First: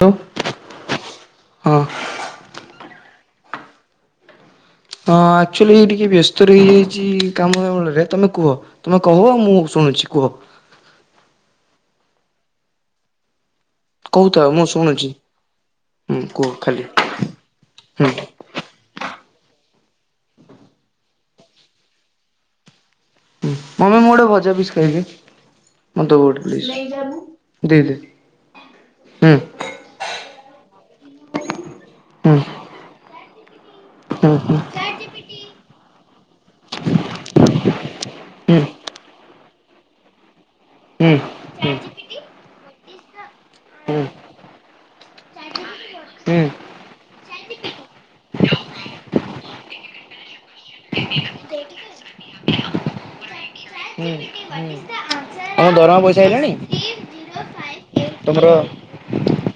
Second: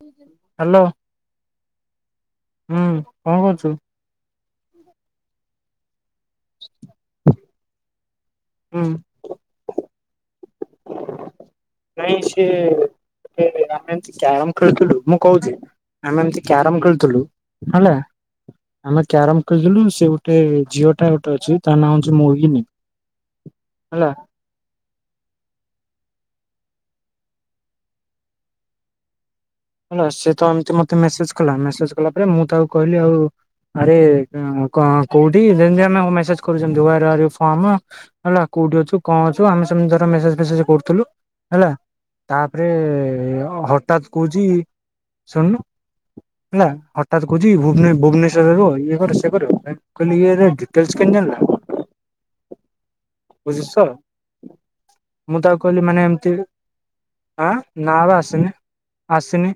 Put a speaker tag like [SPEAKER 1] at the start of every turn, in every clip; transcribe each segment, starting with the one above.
[SPEAKER 1] Hello ହଁ
[SPEAKER 2] hello
[SPEAKER 1] ହଁ
[SPEAKER 2] ହୁଁ, କଣ କରୁଛୁ?
[SPEAKER 1] ହଁ ଆକ୍ଚୁଆଲି ଏଇ ଟିକି ବ୍ୟସ ସ୍ତ ରହିଯାଇଚି କାମରଳରେ ତମକୁ କୁହ
[SPEAKER 2] ହୁଁ
[SPEAKER 1] ତମେ କହୁ ମୁଁ ଶୁଣୁଛି। କୁହ।
[SPEAKER 2] ନାଇଁ ସିଏ ଆ ଏମତି
[SPEAKER 1] କହୁଥାଅ
[SPEAKER 2] କ୍ୟାରମ
[SPEAKER 1] ମୁଁ
[SPEAKER 2] ଖେଳୁଥିଲୁ
[SPEAKER 1] ଶୁଣୁଛି
[SPEAKER 2] ମୁଁ କହୁଛି
[SPEAKER 1] ହୁଁ
[SPEAKER 2] ଆମେ ଏମତି
[SPEAKER 1] କୁହ
[SPEAKER 2] କ୍ୟାରମ
[SPEAKER 1] ଖାଲି
[SPEAKER 2] ଖେଳୁଥିଲୁ ହେଲା
[SPEAKER 1] ହୁଁ।
[SPEAKER 2] ଆମେ କ୍ୟାରମ କ କହିଥିଲୁ ସେ ଗୋଟେ ଝିଅ ଟା ଗୋଟେ ଅଛି ତା ନାଁ ଅଛି ମୋହିନୀ।
[SPEAKER 1] ମମି ମୁଁ
[SPEAKER 2] ହେଲା
[SPEAKER 1] ଗୋଟେ ଭଜା ପିସ୍ ଖାଇକି ମତେ ଦବୁ ଗୋଟେ। ଦେଇ ଦେଇ ହୁଁ,
[SPEAKER 2] ହେଲା ସେ ତ ଏମତି ମତେ ମେସେଜ୍ କଲା ମେସେଜ କଲା
[SPEAKER 1] ହୁଁ ହୁଁ
[SPEAKER 2] ପରେ ମୁଁ ତାକୁ କହିଲି ଆଉ ଆରେ
[SPEAKER 1] ହୁଁ ହୁଁ ହୁଁ। ହୁଁ
[SPEAKER 2] କୋଉଠି ଯେମିତି ଆମେ ମେସେଜ କରୁଛନ୍ତି କୋଉଠିଅଛୁ କଣଅଛୁ ଆମେସେମିତି ଧର ମେସେଜ ଫେସେଜ କରୁଥିଲୁ
[SPEAKER 1] ହୁଁ।
[SPEAKER 2] ହେଲା ତାପରେ
[SPEAKER 1] ହୁଁ
[SPEAKER 2] ହଠାତ କହୁଛି ଶୁଣନୁ
[SPEAKER 1] ହୁଁ
[SPEAKER 2] ହେଲା ହଠାତ କହୁଛି ଭୁବନେଶ୍ଵରରୁ ଇଏ କର ସିଏ କର କହିଲି ଇଏ ଏରା ଡିଟେଲସ କେମିତି ଜାଣିଲା ବୁଝୁଚୁତ ମୁଁ ତାକୁ
[SPEAKER 1] ତମ
[SPEAKER 2] କହିଲି
[SPEAKER 1] ଦରମା
[SPEAKER 2] ମାନେ
[SPEAKER 1] ପଇସା
[SPEAKER 2] ଏମିତି
[SPEAKER 1] ଆଇଲାଣି?
[SPEAKER 2] ଆଁ ନା ବା
[SPEAKER 1] ତମର
[SPEAKER 2] ଆସିନି । ଆସନି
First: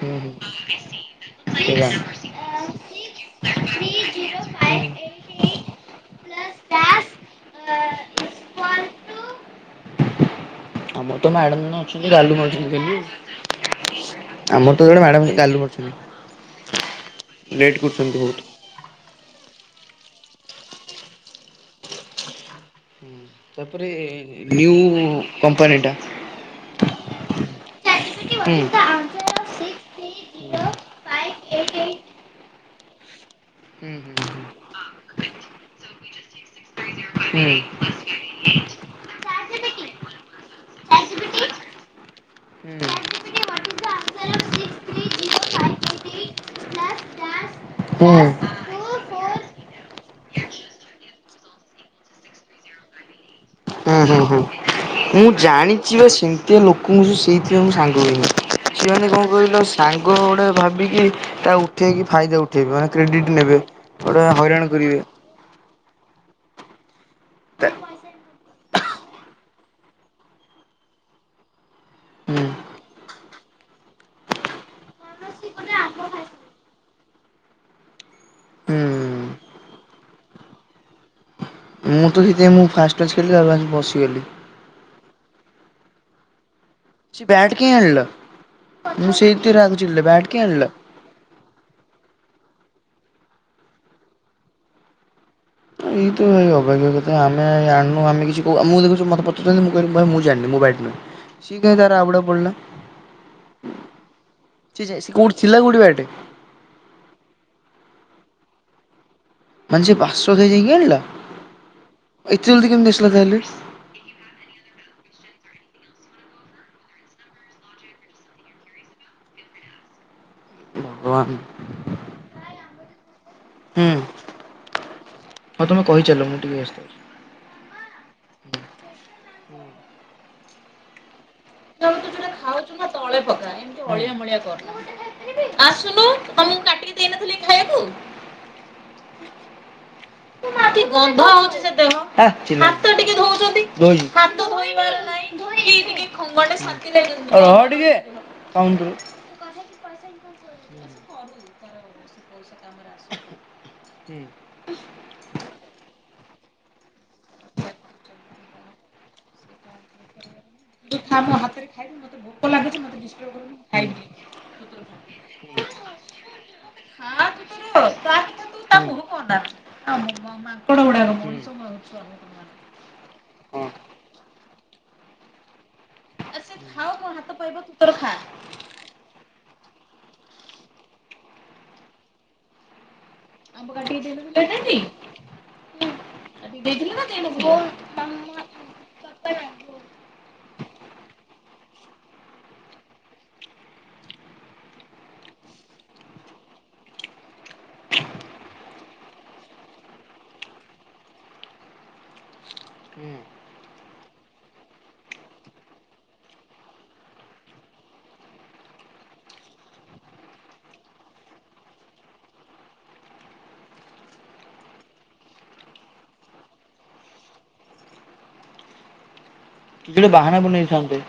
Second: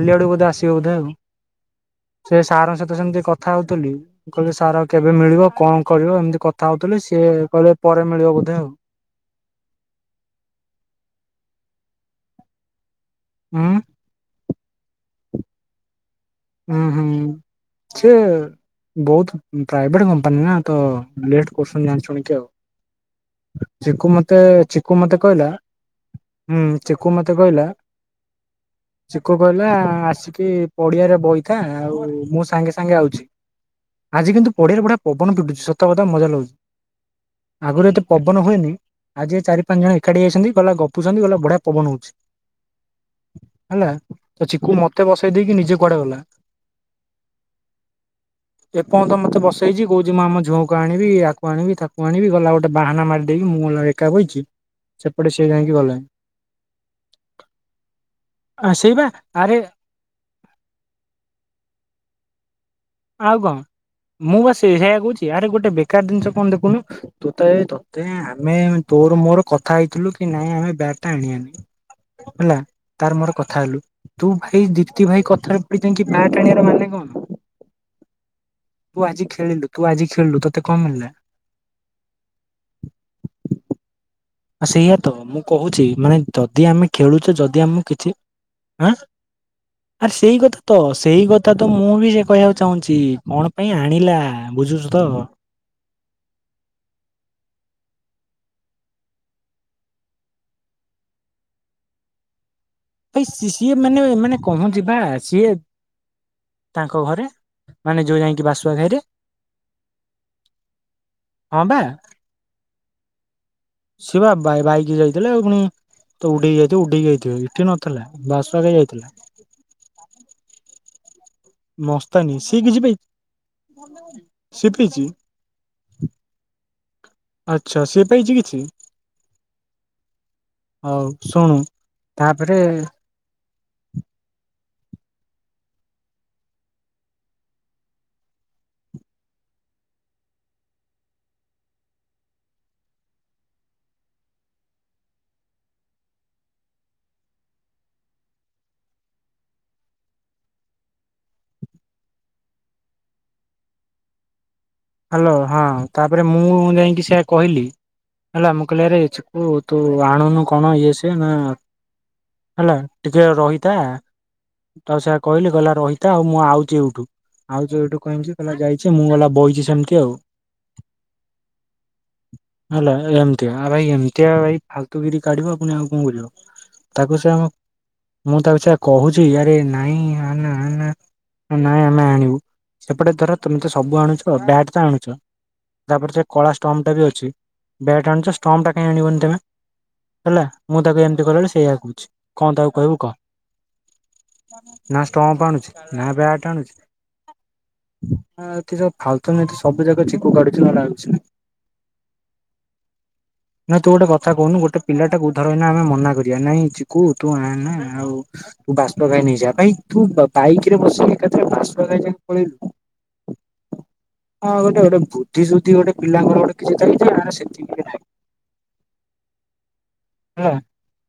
[SPEAKER 1] ହୁଁ ହୁଁ
[SPEAKER 2] ଆଡକୁ ବୋଧେ ଆସିବ ବୋଧେ ଆଉ ।
[SPEAKER 1] [inaudible]
[SPEAKER 2] ତ ସେମତି କଥା ହଉଥିଲି କହିଲି ସାର କେବେ ମିଳିବ କଣ କରିବ ଏମିତି କଥା ହଉଥିଲି ସିଏ କହିଲେ ପରେ ମିଳିବ ବୋଧେ ଆଉ ।
[SPEAKER 1] ମଁ ତ ମ୍ୟାଡାମ ଜଣେ ଅଛନ୍ତି ଗାଲୁ ମାରୁଛନ୍ତି ଖାଲି ।
[SPEAKER 2] ହଁ
[SPEAKER 1] ଆମର ତ ଜଣେ ମ୍ୟାଡ଼ାମ ଗାଲୁ ମାରୁଚନ୍ତି।
[SPEAKER 2] ହୁଁ ହୁଁ ସେ ବହୁତ ପ୍ରାଇଭେଟ କମ୍ପାନୀ ନା ତ ଲେଟ୍ କରୁଚନ୍ତି ଜାଣିସୁଣି କି ଆଉ ।
[SPEAKER 1] ତାପରେ ନ୍ୟୁ
[SPEAKER 2] କହିଲା
[SPEAKER 1] କମ୍ପାନୀଟା
[SPEAKER 2] ହୁଁ ଚିକୁ ମତେ କହିଲା
[SPEAKER 1] ହୁଁ। ହୁଁ ହୁଁ
[SPEAKER 2] ଚକୁ କହିଲା ଆସିକି ପଡିଆରେ ବଇଥା ଆଉ ମୁଁ ସାଙ୍ଗେ ସାଙ୍ଗେ ଆଉଛି । ଆଜି କିନ୍ତୁ ପଢିଆରେ ବଢିଆ ପବନ ପିଟୁଛି ସତ କଥା ମଜା ଲାଗୁଛି । ଆଗରୁ ଏତେ ପବନ ହୁଏନି ଆଜି ଏ ଚାରି ପାଞ୍ଚ ଜଣ ଏକାଠି ଯାଇଛନ୍ତି ଗିଲ ଗପୁଛନ୍ତି ଗହିଲ ବଢିଆ ପବନ ହଉଛି ହେଲା ତ ଚିକୁ ମତେ ବସେଇ ଦେଇକି ନିଜେ କୁଆଡେ ଗଲା ।
[SPEAKER 1] ହୁଁ।
[SPEAKER 2] [unintelligible]
[SPEAKER 1] ହୁଁ ।
[SPEAKER 2] ଏପ ତ ମତେ ବସେଇଛି କହୁଛି ମୁଁ ଆମ ଝୁଅକୁ ଆଣିବି ୟାକୁ ଆଣିବି ତାକୁ ଆଣିବି ଗଲା ଗୋଟେ ବାହାନା ମାରିଦେଇକି ମୁଁ ଗଲା
[SPEAKER 1] ହୁଁ
[SPEAKER 2] ଏକା
[SPEAKER 1] ହୁଁ
[SPEAKER 2] ବଇଛି
[SPEAKER 1] ହୁଁ।
[SPEAKER 2] ।
[SPEAKER 1] ମୁଁ ଜାଣିଛି ବା ସେମିତିଆ ଲୋକଙ୍କୁ ସବୁ ସେଇଥିପାଇଁ ମୁଁ ସାଙ୍ଗ ପାଇଁନି
[SPEAKER 2] ଆ ସେଇ ବା
[SPEAKER 1] ସେମାନେ କଣ
[SPEAKER 2] ଆରେ
[SPEAKER 1] କହିଲ ସାଙ୍ଗ ଗୁଡ଼େ ଭାବିକି ତା ଉଠେଇକି ଫାଇଦା ଉଠେ
[SPEAKER 2] ଆଉ କଣ ମୁଁ
[SPEAKER 1] ହଇରାଣ
[SPEAKER 2] ବାସ ସେଆ
[SPEAKER 1] କରିବେ
[SPEAKER 2] କହୁଛି ଆରେ ଗୋଟେ ବେକାର ଜିନିଷ କୁ କଣ ଦେଖୁନୁ ତୁ ତ ଏ ତତେ ଆମେ ତୋର ମୋର କଥା ହେଇଥିଲୁ କି ନାଇଁ ଆମେ ବ୍ୟାଟ ଟା ଆଣିବାନି
[SPEAKER 1] ହୁଁ
[SPEAKER 2] ହେଲା ତାର ମୋର କଥା ହେଲୁ ତୁ ଭାଇ ଦୀପ୍ତି ଭାଇ କଥାରେ ପ ବ୍ୟାଟ ଆଣିବାର ମାନେ କଣ?
[SPEAKER 1] ହୁଁ।
[SPEAKER 2] ତୁ ଆଜି ଖେଳିଲୁ ତୁ ଆଜି ଖେଳିଲୁ ତୋତେ କଣ ମିଳିଲା?
[SPEAKER 1] ମୁଁ ତ ସେଥି ମୁଁ ଫାଷ୍ଟ ଫାଷ୍ଟ ଖେଳିଲିି ବସିଗଲି ।
[SPEAKER 2] ଆ ସେଇଆ ତ ମୁଁ କହୁଛି ମାନେ ଯଦି ଆମେ
[SPEAKER 1] ସେ
[SPEAKER 2] ଖେଳୁଛେ
[SPEAKER 1] ବ୍ୟାଟ୍
[SPEAKER 2] ଯଦି
[SPEAKER 1] କାଇଁ
[SPEAKER 2] ଆମକୁ
[SPEAKER 1] ଆଣିଲ
[SPEAKER 2] କିଛି ଆଁ
[SPEAKER 1] ମୁଁ ସେଇଥିରେ ରାଗ ଚିଡିଲା
[SPEAKER 2] ଆରେ
[SPEAKER 1] ବ୍ୟାଟ୍
[SPEAKER 2] ସେଇ
[SPEAKER 1] କାଇଁ
[SPEAKER 2] କଥା
[SPEAKER 1] ଆଣିଲ।
[SPEAKER 2] ତ ସେଇ କଥା ତ ମୁଁ ବି ସେ କହିବାକୁ ଚାହୁଁଛି କଣ ପାଇଁ ଆଣିଲା ବୁଝୁଛୁ ତ
[SPEAKER 1] ଏଇ ତ ଏଇ ଅବାଗିଆ କଥା ଆମେ ଆଣୁ ଆମେ କିଛି କ ମୁଁ ଦେଖୁଛ ମତେ ପଚାରୁଛନ୍ତି ମୁଁ କିହିବି ଭାଇ ମୁଁ ଜାଣିନି ମୋ ବ୍ୟାଇଟ ନୁହଁ ସି କାହିଁ ତାର ଆବୁଡ଼ା ପଡିଲା?
[SPEAKER 2] ଭ ସିଏ ମାନେ ମାନେ
[SPEAKER 1] ସେ
[SPEAKER 2] କହନ୍ତି ବା
[SPEAKER 1] ସେ କୋଉଠି
[SPEAKER 2] ସିଏ
[SPEAKER 1] ଥିଲା କୋଉଠି ବ୍ୟାଟ୍
[SPEAKER 2] ତାଙ୍କ ଘରେ ମାନେ ଯୋଉ ଯାଇକି ବାସୁ ସାଇରେ
[SPEAKER 1] ମାନେ ସିଏ ହାସୁଆସାଇ ଯାଇକି ଆଣିଲା
[SPEAKER 2] ହଁ
[SPEAKER 1] ଏତେ ଜଲ୍ଦି କେମ୍ତି ଆସିଲା ତାହଲେ
[SPEAKER 2] ସେ ବା ବାଇକ ଯାଇଥିଲେ ଆଉ ପୁଣି ତ ଉଡେଇକି ଯାଇଥିବ ଉଡେଇକି ଯାଇଥିବ ଏଠି ନଥିଲା ବାସୁ ସାଇ ଯାଇଥିଲା ।
[SPEAKER 1] ଭଗବାନ ।
[SPEAKER 2] ମସ୍ତନୀ ସି କିଛି
[SPEAKER 1] ହୁଁ
[SPEAKER 2] ସି ପାଇଛି
[SPEAKER 1] ହଉ ତମେ କହିଚାଲ ମୁଁ ଟିକେ ବ୍ୟସ୍ତ ଅଛି।
[SPEAKER 2] ଆଛା ସି ପାଇଛି କିଛି ହଉ ।
[SPEAKER 1] ତୁ ଯୋଟା ଖାଉଛୁ ନା ତଳେ ପକା ଏମିତି ଅଳିଆ ମଳିଆ କରନା । ଆସୁନୁ ଆମକୁ କାଟିକି ଦେଇନଥିଲି ଖାଇବାକୁ। [unintelligible] ହୁଁ।
[SPEAKER 2] ହ୍ୟାଲୋ ହଁ ତାପରେ ମୁଁ ଯାଇକି ସେଆ କହିଲି ହେଲା ମୁଁ କହିଲି ଆରେ ଚିକୁ ତୁ ଆଣୁନୁ। କଣ ଇଏ ସିଏ ନା ହେଲା ଟିକେ ରହିଥା ତ ସେଆ କହିଲି କହିଲା ରହିଥା ଆଉ ମୁଁ ଆଉଛି ଏଇଠୁ ଆଉଛି ଏଇଠୁ କହିକି ଯାଇଛି ମୁଁ ଗଲା ବଇଚି।
[SPEAKER 1] ଆମ ମାଙ୍କଡ଼ ଗୁଡ଼ାକ
[SPEAKER 2] ହେଲା
[SPEAKER 1] [inaudible]
[SPEAKER 2] [unintelligible] କାଢିବା ପୁଣି ଆଉ। ମୁଁ ବୁଲିବ ତାକୁ ସେ ମୁଁ ତାକୁ ସେ କହୁଛି ଇଆଡେ ନାଇଁ ଆନା । ନାନା ନାଇଁ ଆମେ ଆଣିବୁ। ସେପଟେ ତର ତମେ ତ ସବୁ ଆଣୁଛ । ବ୍ୟାଟ ତ ଆଣୁଛ ତାପରେ ସେ କଳାଷ୍ଟମ୍ ବି ଅଛି ବ୍ୟାଟ ଆଣୁଛ ଷ୍ଟମଟା କାଇ ଆଣିବନି ତମେ ହେଲା ମୁଁ ତାକୁ ଏମତି କହିଲା ବେଳୁ ସେ ଏୟା କହୁଛି। କଣ ତାକୁ କହିବୁ କହ ନା ଷ୍ଟମ୍ପ ଆଣୁଛି ନା ବ୍ୟାଟ ଆଣୁଛି । ହଁ କିସ। ପ୍ରଥମୀ ତ ସବୁ ଜାକ ଚିକୁ କାଟୁଛି ଆଉ କିଛିନାହିଁ ।
[SPEAKER 1] ହୁଁ।
[SPEAKER 2] ତୁ ଗୋଟେ କଥା କହୁନୁ ଗୋଟେ ପିଲାଟାକୁ ଧର ଏଇନା ଆମେ ମନା କରିବା ନାଇଁ ଚିକୁ ତୁ ଆଣନା ଆଉ ତୁ ବାଷ୍ପ ଖାଇ ନେଇଯା ଭାଇ ତୁ ବାଇକ ରେ ବସିକି ଏକାଥରେ ବାଷ୍ପ ଗାଇ ଯାଙ୍କେ ପଳେଇଲୁ । ହଁ ଗୋଟେ ଗୋଟେ ବୁଦ୍ଧି ସୁଦ୍ଧି ଗୋଟେ ପିଲାଙ୍କର ଗୋଟେ କିଛି ଚାଲିଛି ନା ସେତିକି ନାହିଁ।
[SPEAKER 1] କିଡେ ବାହାନା
[SPEAKER 2] ହେଲା।
[SPEAKER 1] ବନେଇଥାନ୍ତେ।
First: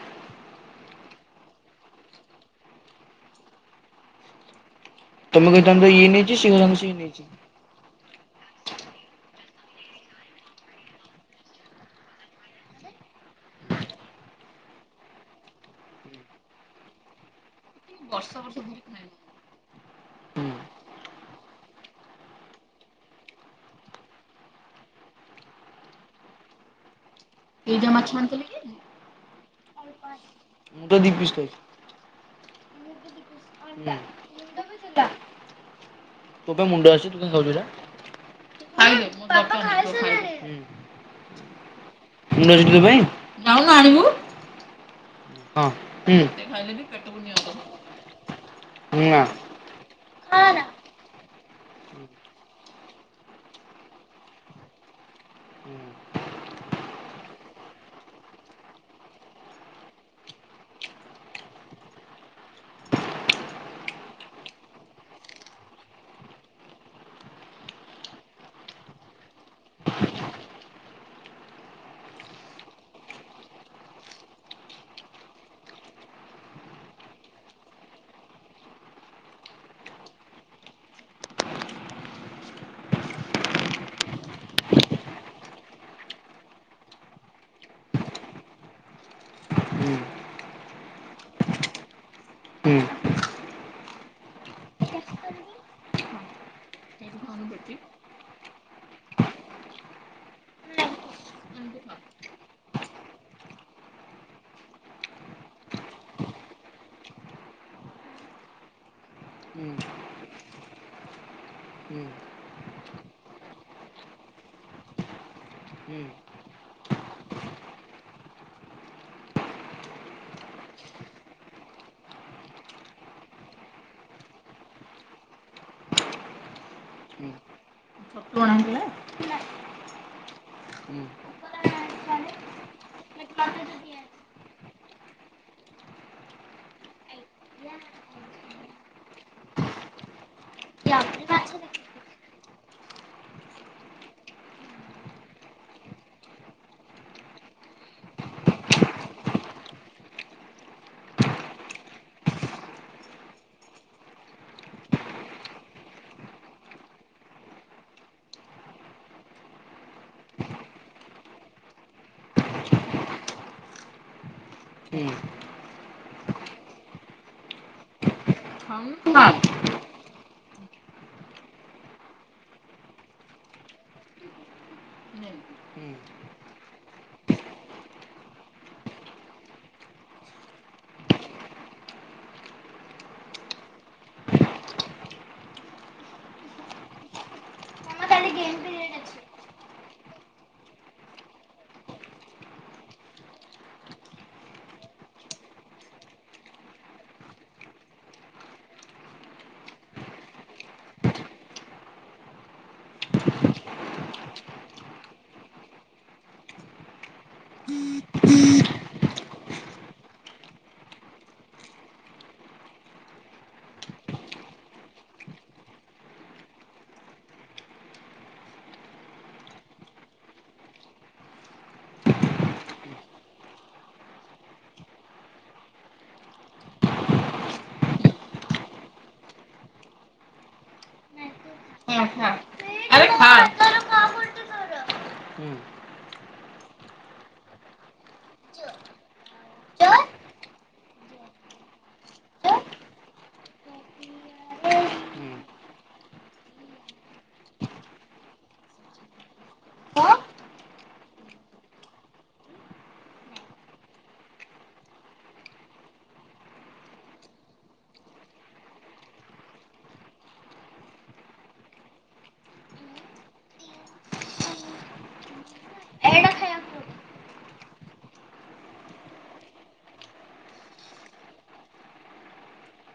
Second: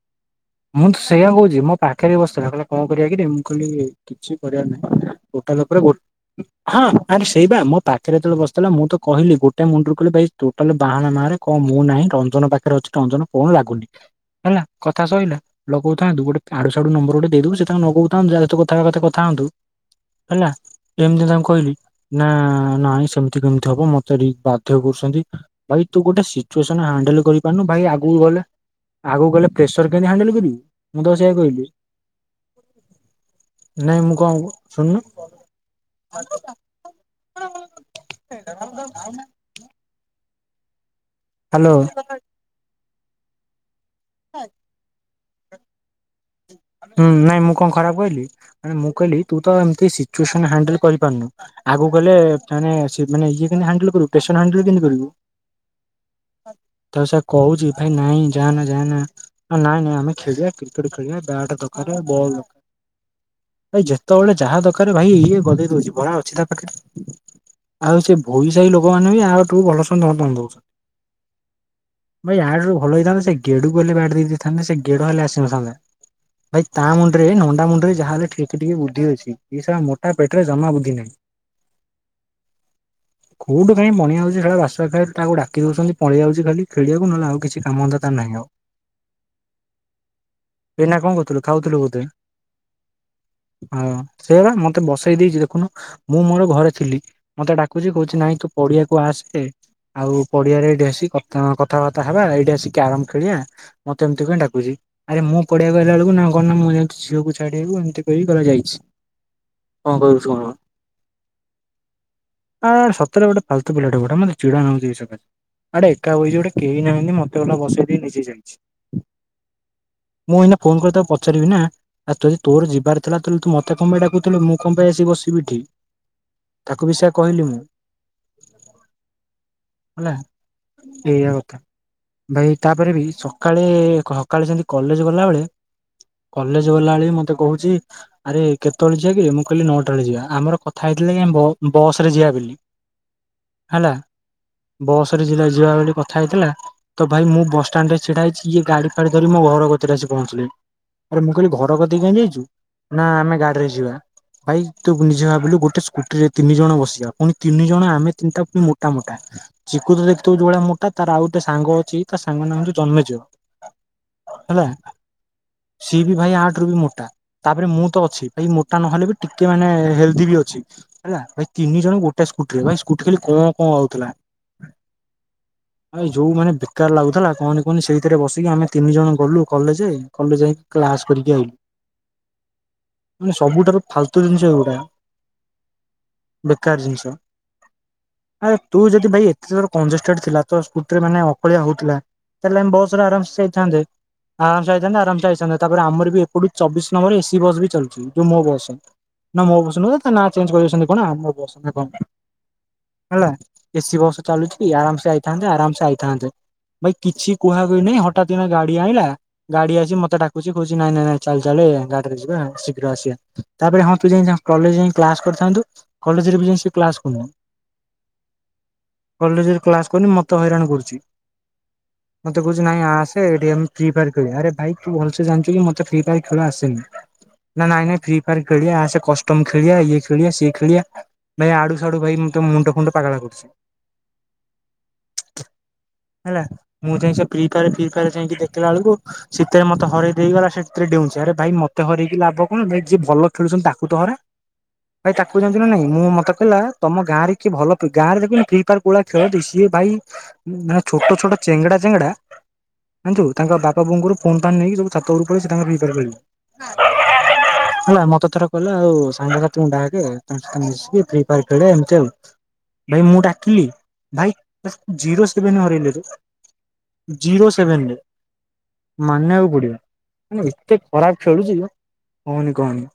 [SPEAKER 2] ମୁଁ ତ ସେଇା କହୁଛି ମୋ ପାଖରେ ବସିଥିଲା କହିଲେ କଣ କରିବା କିରେ ମୁଁ କହିଲି କିଛି କରିବାର ନାହିଁ।
[SPEAKER 1] ତମେ
[SPEAKER 2] ଟେଟାଲ ଉପରେ
[SPEAKER 1] କହିଥାନ୍ତ ଇଏ ନେଇଛି
[SPEAKER 2] ଗୋଟା
[SPEAKER 1] ସିଏ କହିଥାନ୍ତା ସିଏ
[SPEAKER 2] ହଁ
[SPEAKER 1] ନେଇଛି।
[SPEAKER 2] ଆରେ ସେଇ ପା ମୋ ପାଖ ପାଖରେ ଯେତେବେଳେ ବସିିଥିଲା ମୁଁ ତ କହିଲି ଗୋଟେ ମୁଣ୍ଡରୁ କହି ଭାଇ ଟୋଟାଲ ବାହାନା ମାରେ କହ ମୁଁ ନାହିଁ ରଞ୍ଜନ ପାଖରେ ଅଛି ରଞ୍ଜନ ଫୋନ ଲାଗୁନି। ହେଲା କଥା ସହିଲା ଲଗଉଥାନ୍ତୁ ଗୋଟେ ଆଡୁ ସିଆଡୁ ନମ୍ବର ଗୋଟେ ଦେଇଦବୁ ସେ ତାଙ୍କୁ ଲଗଉଥାନ୍ତୁ ଯହା ସହିତ କଥା ହେବା କଥା ହୁଅନ୍ତୁ
[SPEAKER 1] ହୁଁ
[SPEAKER 2] ହେଲା ଏମିତି ତାଙ୍କୁ କହିଲି ନା ନାଇଁ ସେମିତି କେମିତି ହବ ମତେ ଟିକ ବାଧ୍ୟ କରୁଛନ୍ତି ଭାଇ ତୁ ଗୋଟେ ସିଚୁଏସନ ହାଣ୍ଡେଲ। କରିପାରୁନୁ ଭାଇ ଆଗକୁ ଗଲେ ଆଗକୁ ଗଲେ ପ୍ରେସର କେମତି ହାଣ୍ଡେଲେ କରିବି? ମୁଁ
[SPEAKER 1] ଦି
[SPEAKER 2] ତ ସେଇଆ
[SPEAKER 1] ପିସ୍ ଖାଇଛି।
[SPEAKER 2] କହିଲି ।
[SPEAKER 1] ହୁଁ
[SPEAKER 2] ନାଇଁ ମୁଁ କଣ ଶୁଣୁନୁ ।
[SPEAKER 1] ତୋ ପାଇଁ ମୁଣ୍ଡ ଅଛି ତୁ କଣ ଖାଉଛୁ ଏଟା ।
[SPEAKER 2] ହ୍ୟାଲୋ।
[SPEAKER 1] ନରେନ୍ଦ୍ର ଭାଇ। ହଉ। ଆଣିବୁ ହଁ ହୁଁ।
[SPEAKER 2] ହୁଁ ନାଇଁ ମୁଁ କଣ ଖରାପ କହିଲି ମୁଁ କହିଲି
[SPEAKER 1] ନା
[SPEAKER 2] ତୁ ତ ଏମତି ସିଚୁଏସନ ହାଣ୍ଡେଲେ କରିପାରୁନୁ। ଆଗକୁ ଗଲେ ମାନେ ସେ ଇଏ କେମିତି ହାଣ୍ଡେଲ କରିବୁ ପ୍ରେସର ହାଣ୍ଡେଲ କେମିତି କରିବୁ ତ ସେ କହୁଚି ଭାଇ ନାଇଁ ଯା ଯା ନାଇଁ ନାଇଁ ଆମେ ଖେଳିବା । କ୍ରିକେଟ୍ ଖେଳିବା ବ୍ୟାଟ ତମର ବଲ୍ ୟେ ଯେତେବେଳେ ଯାହା ଦରକକାର ଭାଇ ଇଏ ଗଦେଇ ଦଉଛି ଭରା ଅଛି ତା ପାଖରେ ଆଉ ସେ ଭୋଇ ସାହି ଲୋକମାନେ ବି ଆୁଠୁ ଭଲ ଦଉଛନ୍ତି ଭାଇ ଆୁଠୁ ଭଲ ହେଇଥାନ୍ତେ ସେ ଗେଡୁକୁ ହେଲେ ବ୍ୟାଟ୍ ଦେଇ ଦେଇଥାନ୍ତେ ସେ ଗେଡୁ ହେଲେ ଆସିନଥାନ୍ତେ। ଭାଇ ତା ମୁଣ୍ଡରେ ନଣ୍ଡା ମୁଣ୍ଡରେ ଯାହାହଲେ ଠିକ ଟିକେ ବୁଦ୍ଧି ଅଛି କି ସେଟା ମୋଟା ପେଟରେ ଜମା ବୁଦ୍ଧି ନାହିଁ କୋଉଠୁ କାହିଁ ପଣି ଯାଉଛି ସେଟା ବାସବା ଖାଇଲେ ତାକୁ ଡାକି ଦଉଛନ୍ତି ପଳେଇ ଯାଉଛି ଖାଲି ଖେଳିବାକୁ ନହେଲେ ଆଉ କିଛି କାମ ଧନ୍ଦା ନାହିଁ ଆଉ ।
[SPEAKER 1] ହୁଁ।
[SPEAKER 2] ଏନା କଣ କହୁଥିଲୁ ଖାଉଥିଲୁ ବୋଧେ
[SPEAKER 1] ଭାବୁଛି
[SPEAKER 2] ହଁ ସେଇଆ ମତେ ବସେଇ ଦେଇଛି ଦେଖୁନୁ ମୁଁ ମୋର ଘରେ ଥିଲି ମତେ ଡାକୁଛି କହୁଛି ନାଇଁ ତୁ ପଡିଆକୁ ଆସେ ଆଉ ପଡିଆରେ ଏଇଠି ଆସିି କ କଥାବାର୍ତ୍ତା ହେବା ଏଇଠି ଆସି କ୍ୟାରମ ଖେଳିବା ମତେ ଏମିତି କ ଡାକୁଛି ଆରେ ମୁଁ ମୁଁ ପଡିଆକୁ ଆଇଲା ବେଳକୁ ନାଁ କଣ ନାଁ ମୁଁ ଝିଅକୁ ଛାଡିବକୁ ଏମିତି କହିକି ଯାଇଛି କଣ କହିବୁ କହ ଆ ସତରେ ଗୋଟେ ଫାଲତୁ ପିଲାଟ ଗୋଟ ମତେ ଚିଡା ନାଗୁଛି ଆଡେ ଏକା ବସିଛି ଗୋଟେ କେହି ନାହାନ୍ତି ମତେ ଗୋଟେ ବସେଇ ଦେଇକି ନିଜେ ଯାଇଛି । ମୁଁ ଏଇନା ଫୋନ କରି ତାକୁ ପଚାରିବି ନା ଆ ଯଦି ତୋର ଯିବାର ଥିଲା ତୁ ମତେ କଣ ପାଇଁ ଡାକୁୁଥିଲୁ ମୁଁ କଣ ପାଇଁ ଆସିିକ ବସିବି ଏଠି ତାକୁ ବି ସେଆ କହିଲି ମୁଁ ।
[SPEAKER 1] କଣ ହେଲା?
[SPEAKER 2] ଏୟା କଥା ଭାଇ ତାପରେ ବି ସକାଳେ ସକାଳେ ଯେମିତି କଲେଜ ଗଲାବେଳେ କଲେଜ ଗଲାବେଳେ ମୋତେ କହୁଛି ଆରେ କେତେବେଳେ ଯିବା କି ମୁଁ କହିଲି ନଅଟା ବେଳେ ଯିବା ଆମର କଥା ହେଇଥିଲେ କି ଆମେ ବ ବସ ରେ ଯିବା ବୋଲି । ହେଲା ବସ ରେ ଯ ଯିବା ଭଳି କଥା ହେଇଥିଲା ତ ଭାଇ ମୁଁ ବସଷ୍ଟାଣ୍ଡ ରେ ଛିଡା ହେଇଛି ଇଏ ଗାଡି ଫାଡି ଧରି ମୋ ଘର ଘର କତିରେ ଆସି ପହଞ୍ଚିଲେ ଆରେ ମୁଁ କହିଲି ଘର କତିକି କାଇଁ ଯାଇଛୁ ନା ଆମେ ଗାଡିରେ ଯିବା ଭାଇ ତୁ ନିଜେ ଭାବୁିଲୁ ଗୋଟେ ସ୍କୁଟିରେ ତିନି ଜଣ ବସିବା ପୁଣି ତିନି ଜଣ ଆମେ ତିନିଟା ପୁଣି ମୋଟା ମୋଟା ଚିକୁତ ଦେଖିଚୁ ଯୋଉ ଭଳିଆ ମୋଟା ତାର ଆଉ ଗୋଟେ ସାଙ୍ଗ ଅଛି ତା ସାଙ୍ଗ ନାମ ହେଉଛି ଯନ୍ମେଜୟ ହେଲା ସିଏ ବି ଭାଇ ଆଠ ରୁ ବି ମୋଟା ତାପରେ ମୁଁ ତ ଅଛି। ଏଇ ମୋଟା ନହେଲେ ବି ଟିକେ ମାନେ ହେ ବି ଅଛି ହେଲା ଭାଇ ତିନି ଜଣ ଗୋଟେ ସ୍କୁଟିରେ ଭାଇ ସ୍କୁଟି ଖାଲି କଁ କଁ ହଉଥିଲା ଭାଇ ଯୋଉ ମାନେ ବେକାର ଲାଗୁଥିଲା କହନି କହନି ସେଇଥିରେ ବସିକି ଆମେ ତିନି ଜଣ ଗଲୁ କଲେ କଲେଜ ଯାଇକି କ୍ଲାସ କରିକି ଆଇଲୁ ମ ସବୁଠାରୁ ଫାଲତୁ ଜିନିଷ ଗୋଟା ବେକାର ଜିନିଷ ଆରେ ତୁ ଯଦି ଭାଇ ଏତେ ଥର କଂଜେଷ୍ଟେଡ ଥିଲା ତ ସ୍କୁଟିରେ ମାନେ ଅକଳିଆ ହଉଥିଲା ତାହେଲେ ଆମେ ବସରେ ଆରାମ ଯାଇଥାନ୍ତେ। ଆରାମସେ ଆଇଥାନ୍ତେ ଆରାମସେ ଆଇଥାନ୍ତେ ତାପରେ ଆମର ବି ଏପଡୁ ଚବିଶ ନମ୍ବର ଏସି ବସ୍ ବି ଚାଲୁଛି ଯୋଉ ମୋ ବସ ନା ମୋ ବସ ନୁହଁ ତା ନାଁ ଚେଞ୍ଜ କରିଛନ୍ତି କଣ ଆମ ବସ ନା କଣ। ହେଲା ଏସି ବସ ଚାଲୁଛି ଆରାମସେ ଆଇଥାନ୍ତେ ଆରାମସେ ଆଇଥାନ୍ତେ ଭାଇ କିଛି କୁହାକୁହି ନାହିଁ ହଠାତ୍ କିନା ଗାଡି ଆଣିଲା ଗାଡି ଆସି ମତେ ଡାକୁଚି କହୁଛି ନାଇଁ ନାଇଁ ନାଇଁ ଚାଲେ ଚାଲ ଗାଡିରେ ଯିବା ଶୀଘ୍ର ଆସିବା ତାପରେ ହଁ ତୁ ଯାଇ କଲେଜ ଯାଇ କ୍ଳାସ କରିଥାନ୍ତୁ କଲେଜରେ ଯାଇ ସେ କ୍ଲାସ କରୁନୁ କଲେଜରେ କ୍ଲାସ କରୁନି ମତେ ହଇରାଣ କରୁଛି। ମତେ କହୁଛି ନାହିଁ ଆ ଷ୍ଟେଡ଼ିଅମ ଫ୍ରି ଫାୟାର ଖେଳିବା ଆରେ ଭାଇ ତୁ ଭଲସେ ଜାଣିଛୁ କି ମତେ ଫ୍ରି ଫାୟାର ଖେଳ ଆସେନି ନା ନାଇଁ ନାଇଁ ଫ୍ରି ଫାୟାର ଖେଳିବା ଆସେ କଷ୍ଟମ ଖେଳିଆ ଇଏ ଖେଳିଆ ସିଏ ଖେଳିବା। ଭାଇ ଇଆଡୁ ସିଆଡୁ ଭାଇ ମୁ ତ ମୁଣ୍ଡ ଫୁଣ୍ଡ ପାଗଳା କରୁଛି।
[SPEAKER 1] ହୁଁ,
[SPEAKER 2] ହେଲା ମୁଁ ଯାଇ ସେ ଫି ଫେୟାର ଫି ଫେୟାର ଯାଇକି ଦେଖି ସେତେବେେଳକୁ ଶୀତରେ ମତେ ହରଇ ଦେଇ ଗଲା ସେ ସେରେ ଡେଉଛି ଆରେ ଭାଇ ମତେ ହରଇକି ଲାଭ କଣ ଭାଇ ଯିଏ ଭଲ ଖେଳୁଛନ୍ତି ତାକୁ ତ ହରା ଭାଇ ତାକୁ ଜାଣିଛ ନାଇଁ ମୁଁ ମତେ କହିଲା ତମ ଗାଁରେ କିଏ ଭଲ ଗାଁରେ ଦେଖ ଫ୍ରି ଫାୟାର୍ କୁଳିଆ ଖେଳନ୍ତି ସିଏ ଭାଇ ମାନେ ଛୋଟ ଛୋଟ ଚେଙ୍ଗଡ଼ା ଚେଙ୍ଗଡ଼ା ଜାଣିଛୁ ତାଙ୍କ ବାପା ବୋଉ ଙ୍କଠୁ ଫୋନ୍ ଫାନ୍ ନେଇକି ସବୁ ଛାତ ଉପଠ ପଳେଇ ତାଙ୍କ ଫି ଫାର ଖେଳିଲେ ହେଲା ମତେ ଥର କହିଲା ଆଉ ସାଙ୍ଗ ସାଥି ଡାକେ ତାଙ୍କ ମିଶିକି ଫି ଫାର ଖେଳ ଏମତି ଆଉ ଭାଇ ମୁଁ ଡାକିଲି ଭାଇ ଜିରୋ ସେକେଣ୍ଡ ରେ ହରେଇ ଦେଲେ। ମାନିବାକୁ ପଡିବ ମାନେ ଏତେ ଖରାପ ଖେଳୁଛି କହନି କହନି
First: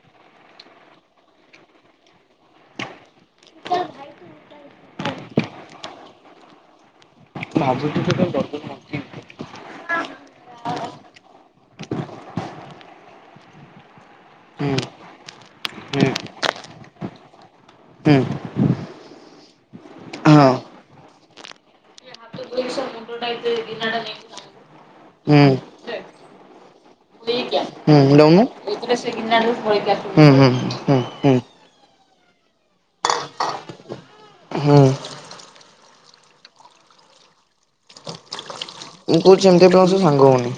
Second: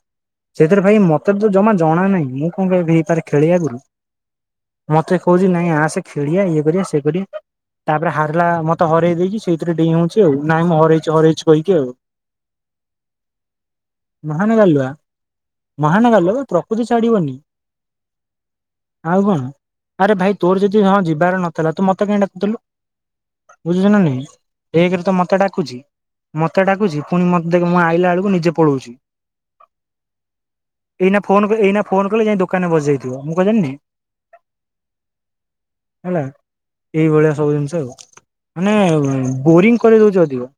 [SPEAKER 2] ସେଥିରେ ଭାଇ ମତେ ତ ଜମା ଜଣା ନାହିଁ ମୁଁ କଣ କହିବି ହେଇପାରେ ଖେଳିବା ଆଗରୁ ମତେ କହୁଛି ନାଇଁ ଆ ସେ ଖେଳଆ ଇଏ କରିବା ସେ କରିବା। ତାପରେ
[SPEAKER 1] କାଇଁ
[SPEAKER 2] ହାରିଲା
[SPEAKER 1] ଗର୍ବ
[SPEAKER 2] ମତେ
[SPEAKER 1] ମନ୍ଥି
[SPEAKER 2] ହରଇ ଦେଇଛି ସେଇଥିରେ ଡେଇଁ ହଉଛି ନାଇଁ ମୁଁ ହରେଇଛି ହରେଇଛି କହିକି ଆଉ ମହାନ
[SPEAKER 1] ହୁଁ
[SPEAKER 2] ଗାଲୁଆ ମହାନ ଗାଲୁଆ ପ୍ରକୃତି ଛାଡିବନି। ଆଉ କଣ ଆରେ ଭାଇ
[SPEAKER 1] ହଁ
[SPEAKER 2] ତୋର ଯଦି ହଁ ଯିବି ତାର ନଥିଲା ତୁ ମତେ କାଇଁ ଡାକୁଥିଲୁ। ବୁଝୁଛୁ ନା
[SPEAKER 1] ଦିନଟା ନେଇ
[SPEAKER 2] ନାଇଁ
[SPEAKER 1] ଚ
[SPEAKER 2] ଏକରେ ତ ମତେ ଡାକୁଚି ମତେ ଡାକୁଛି ପୁଣି ମତେ ଦେଖ ମୁଁ ଆଇଲା
[SPEAKER 1] ହୁଁ
[SPEAKER 2] ବେଳକୁ
[SPEAKER 1] ରହୁନୁ
[SPEAKER 2] ନିଜେ ପଳଉଛି
[SPEAKER 1] ହୁଁ ହୁଁ ହଁ ହଁ।
[SPEAKER 2] ମୁଁ କହିଲି ଯାଇ ଦୋକାନରେ ବସି ଯାଇଥିବ ମୁଁ କଣ ଜାଣିନି
[SPEAKER 1] ହୁଁ
[SPEAKER 2] ହେଲା ଏଇଭଳିଆ ସବୁ ଜିନିଷ ଆଉ। ମାନେ
[SPEAKER 1] ମୁଁ କହୁଛି ଏମିତିଆ
[SPEAKER 2] ପ୍ରିଣ୍ଟ
[SPEAKER 1] ପିଲାଙ୍କ ସହ
[SPEAKER 2] କରିବାକୁ
[SPEAKER 1] ସାଙ୍ଗ
[SPEAKER 2] ଯାଉଥିକ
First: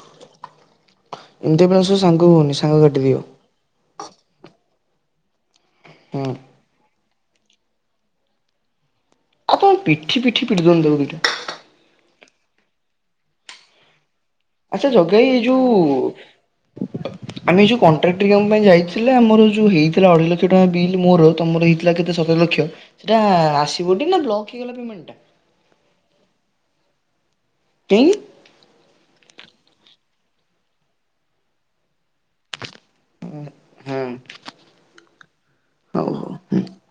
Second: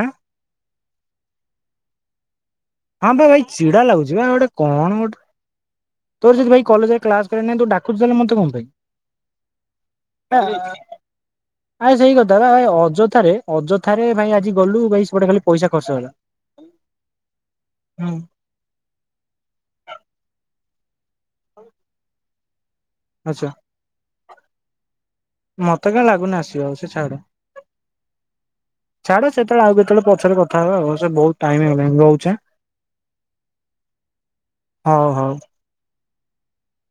[SPEAKER 2] ଆଁ
[SPEAKER 1] ଏମିତି ବେଳେ ସ ସେ ସାଙ୍ଗ ହଉନି ସେ
[SPEAKER 2] ହଁ ଭାଇ ଭାଇ ଚିଡ଼ା ଲାଗୁଛି ଯିବା ଗୋଟେ କଣ ଗୋଟେ
[SPEAKER 1] ହୁଁ
[SPEAKER 2] ତୋର ଯଦି ଭାଇ କଲେଜରେ କ୍ଲାସ କରିବାର ନାହିଁ ତ ଡାକୁଛି ତାହେଲେ ମତେ କଣ ପାଇଁ?
[SPEAKER 1] କଣ ପିଠି ପିଠି ପିଠି ଦୋଉନୁ ଦିଟା।
[SPEAKER 2] [unintelligible] ଅଯଥାରେ ଅଯଥାରେ ଭାଇ ଆଜି ଗଲୁ
[SPEAKER 1] ଆଚ୍ଛା [unintelligible]
[SPEAKER 2] ଭାଇ ସେପଟେ ଖାଲି ପଇସା
[SPEAKER 1] ଯୋଉ
[SPEAKER 2] ଖର୍ଚ୍ଚ ହେଲା।
[SPEAKER 1] । ଆମେ ଯୋଉ
[SPEAKER 2] ହୁଁ
[SPEAKER 1] କଣ୍ଟ୍ରାକ୍ଟରଙ୍କ ପାଇଁ ଯାଇଥିଲେ ଆମର ଯୋଉ ହେଇଥିଲା ଅଢେଇଲକ୍ଷ। [unintelligible] ମୋର ତମର ହେଇଥିଲା କେତେ ସତ। [unintelligible] ସେଟା
[SPEAKER 2] ଆଚ୍ଛା
[SPEAKER 1] ଆସିବ କି ନା ବ୍ଲକ୍ ହେଇଗଲା ପେମେଣ୍ଟ ଟା?
[SPEAKER 2] ଯାଉ ସେ ଛାଡ।
[SPEAKER 1] କାହିଁକି
[SPEAKER 2] ଛାଡ ସେତେବେଳେ ଆଉ କେତେବେଳେ ପଛରେ କଥା ହେବା ବହୁତ ଟାଇମ୍ ହୋଇଗଲାଣି ରହୁଛି ଆଁ।
[SPEAKER 1] ହଁ
[SPEAKER 2] ହଁ ହୋଉ।
[SPEAKER 1] [unintelligible]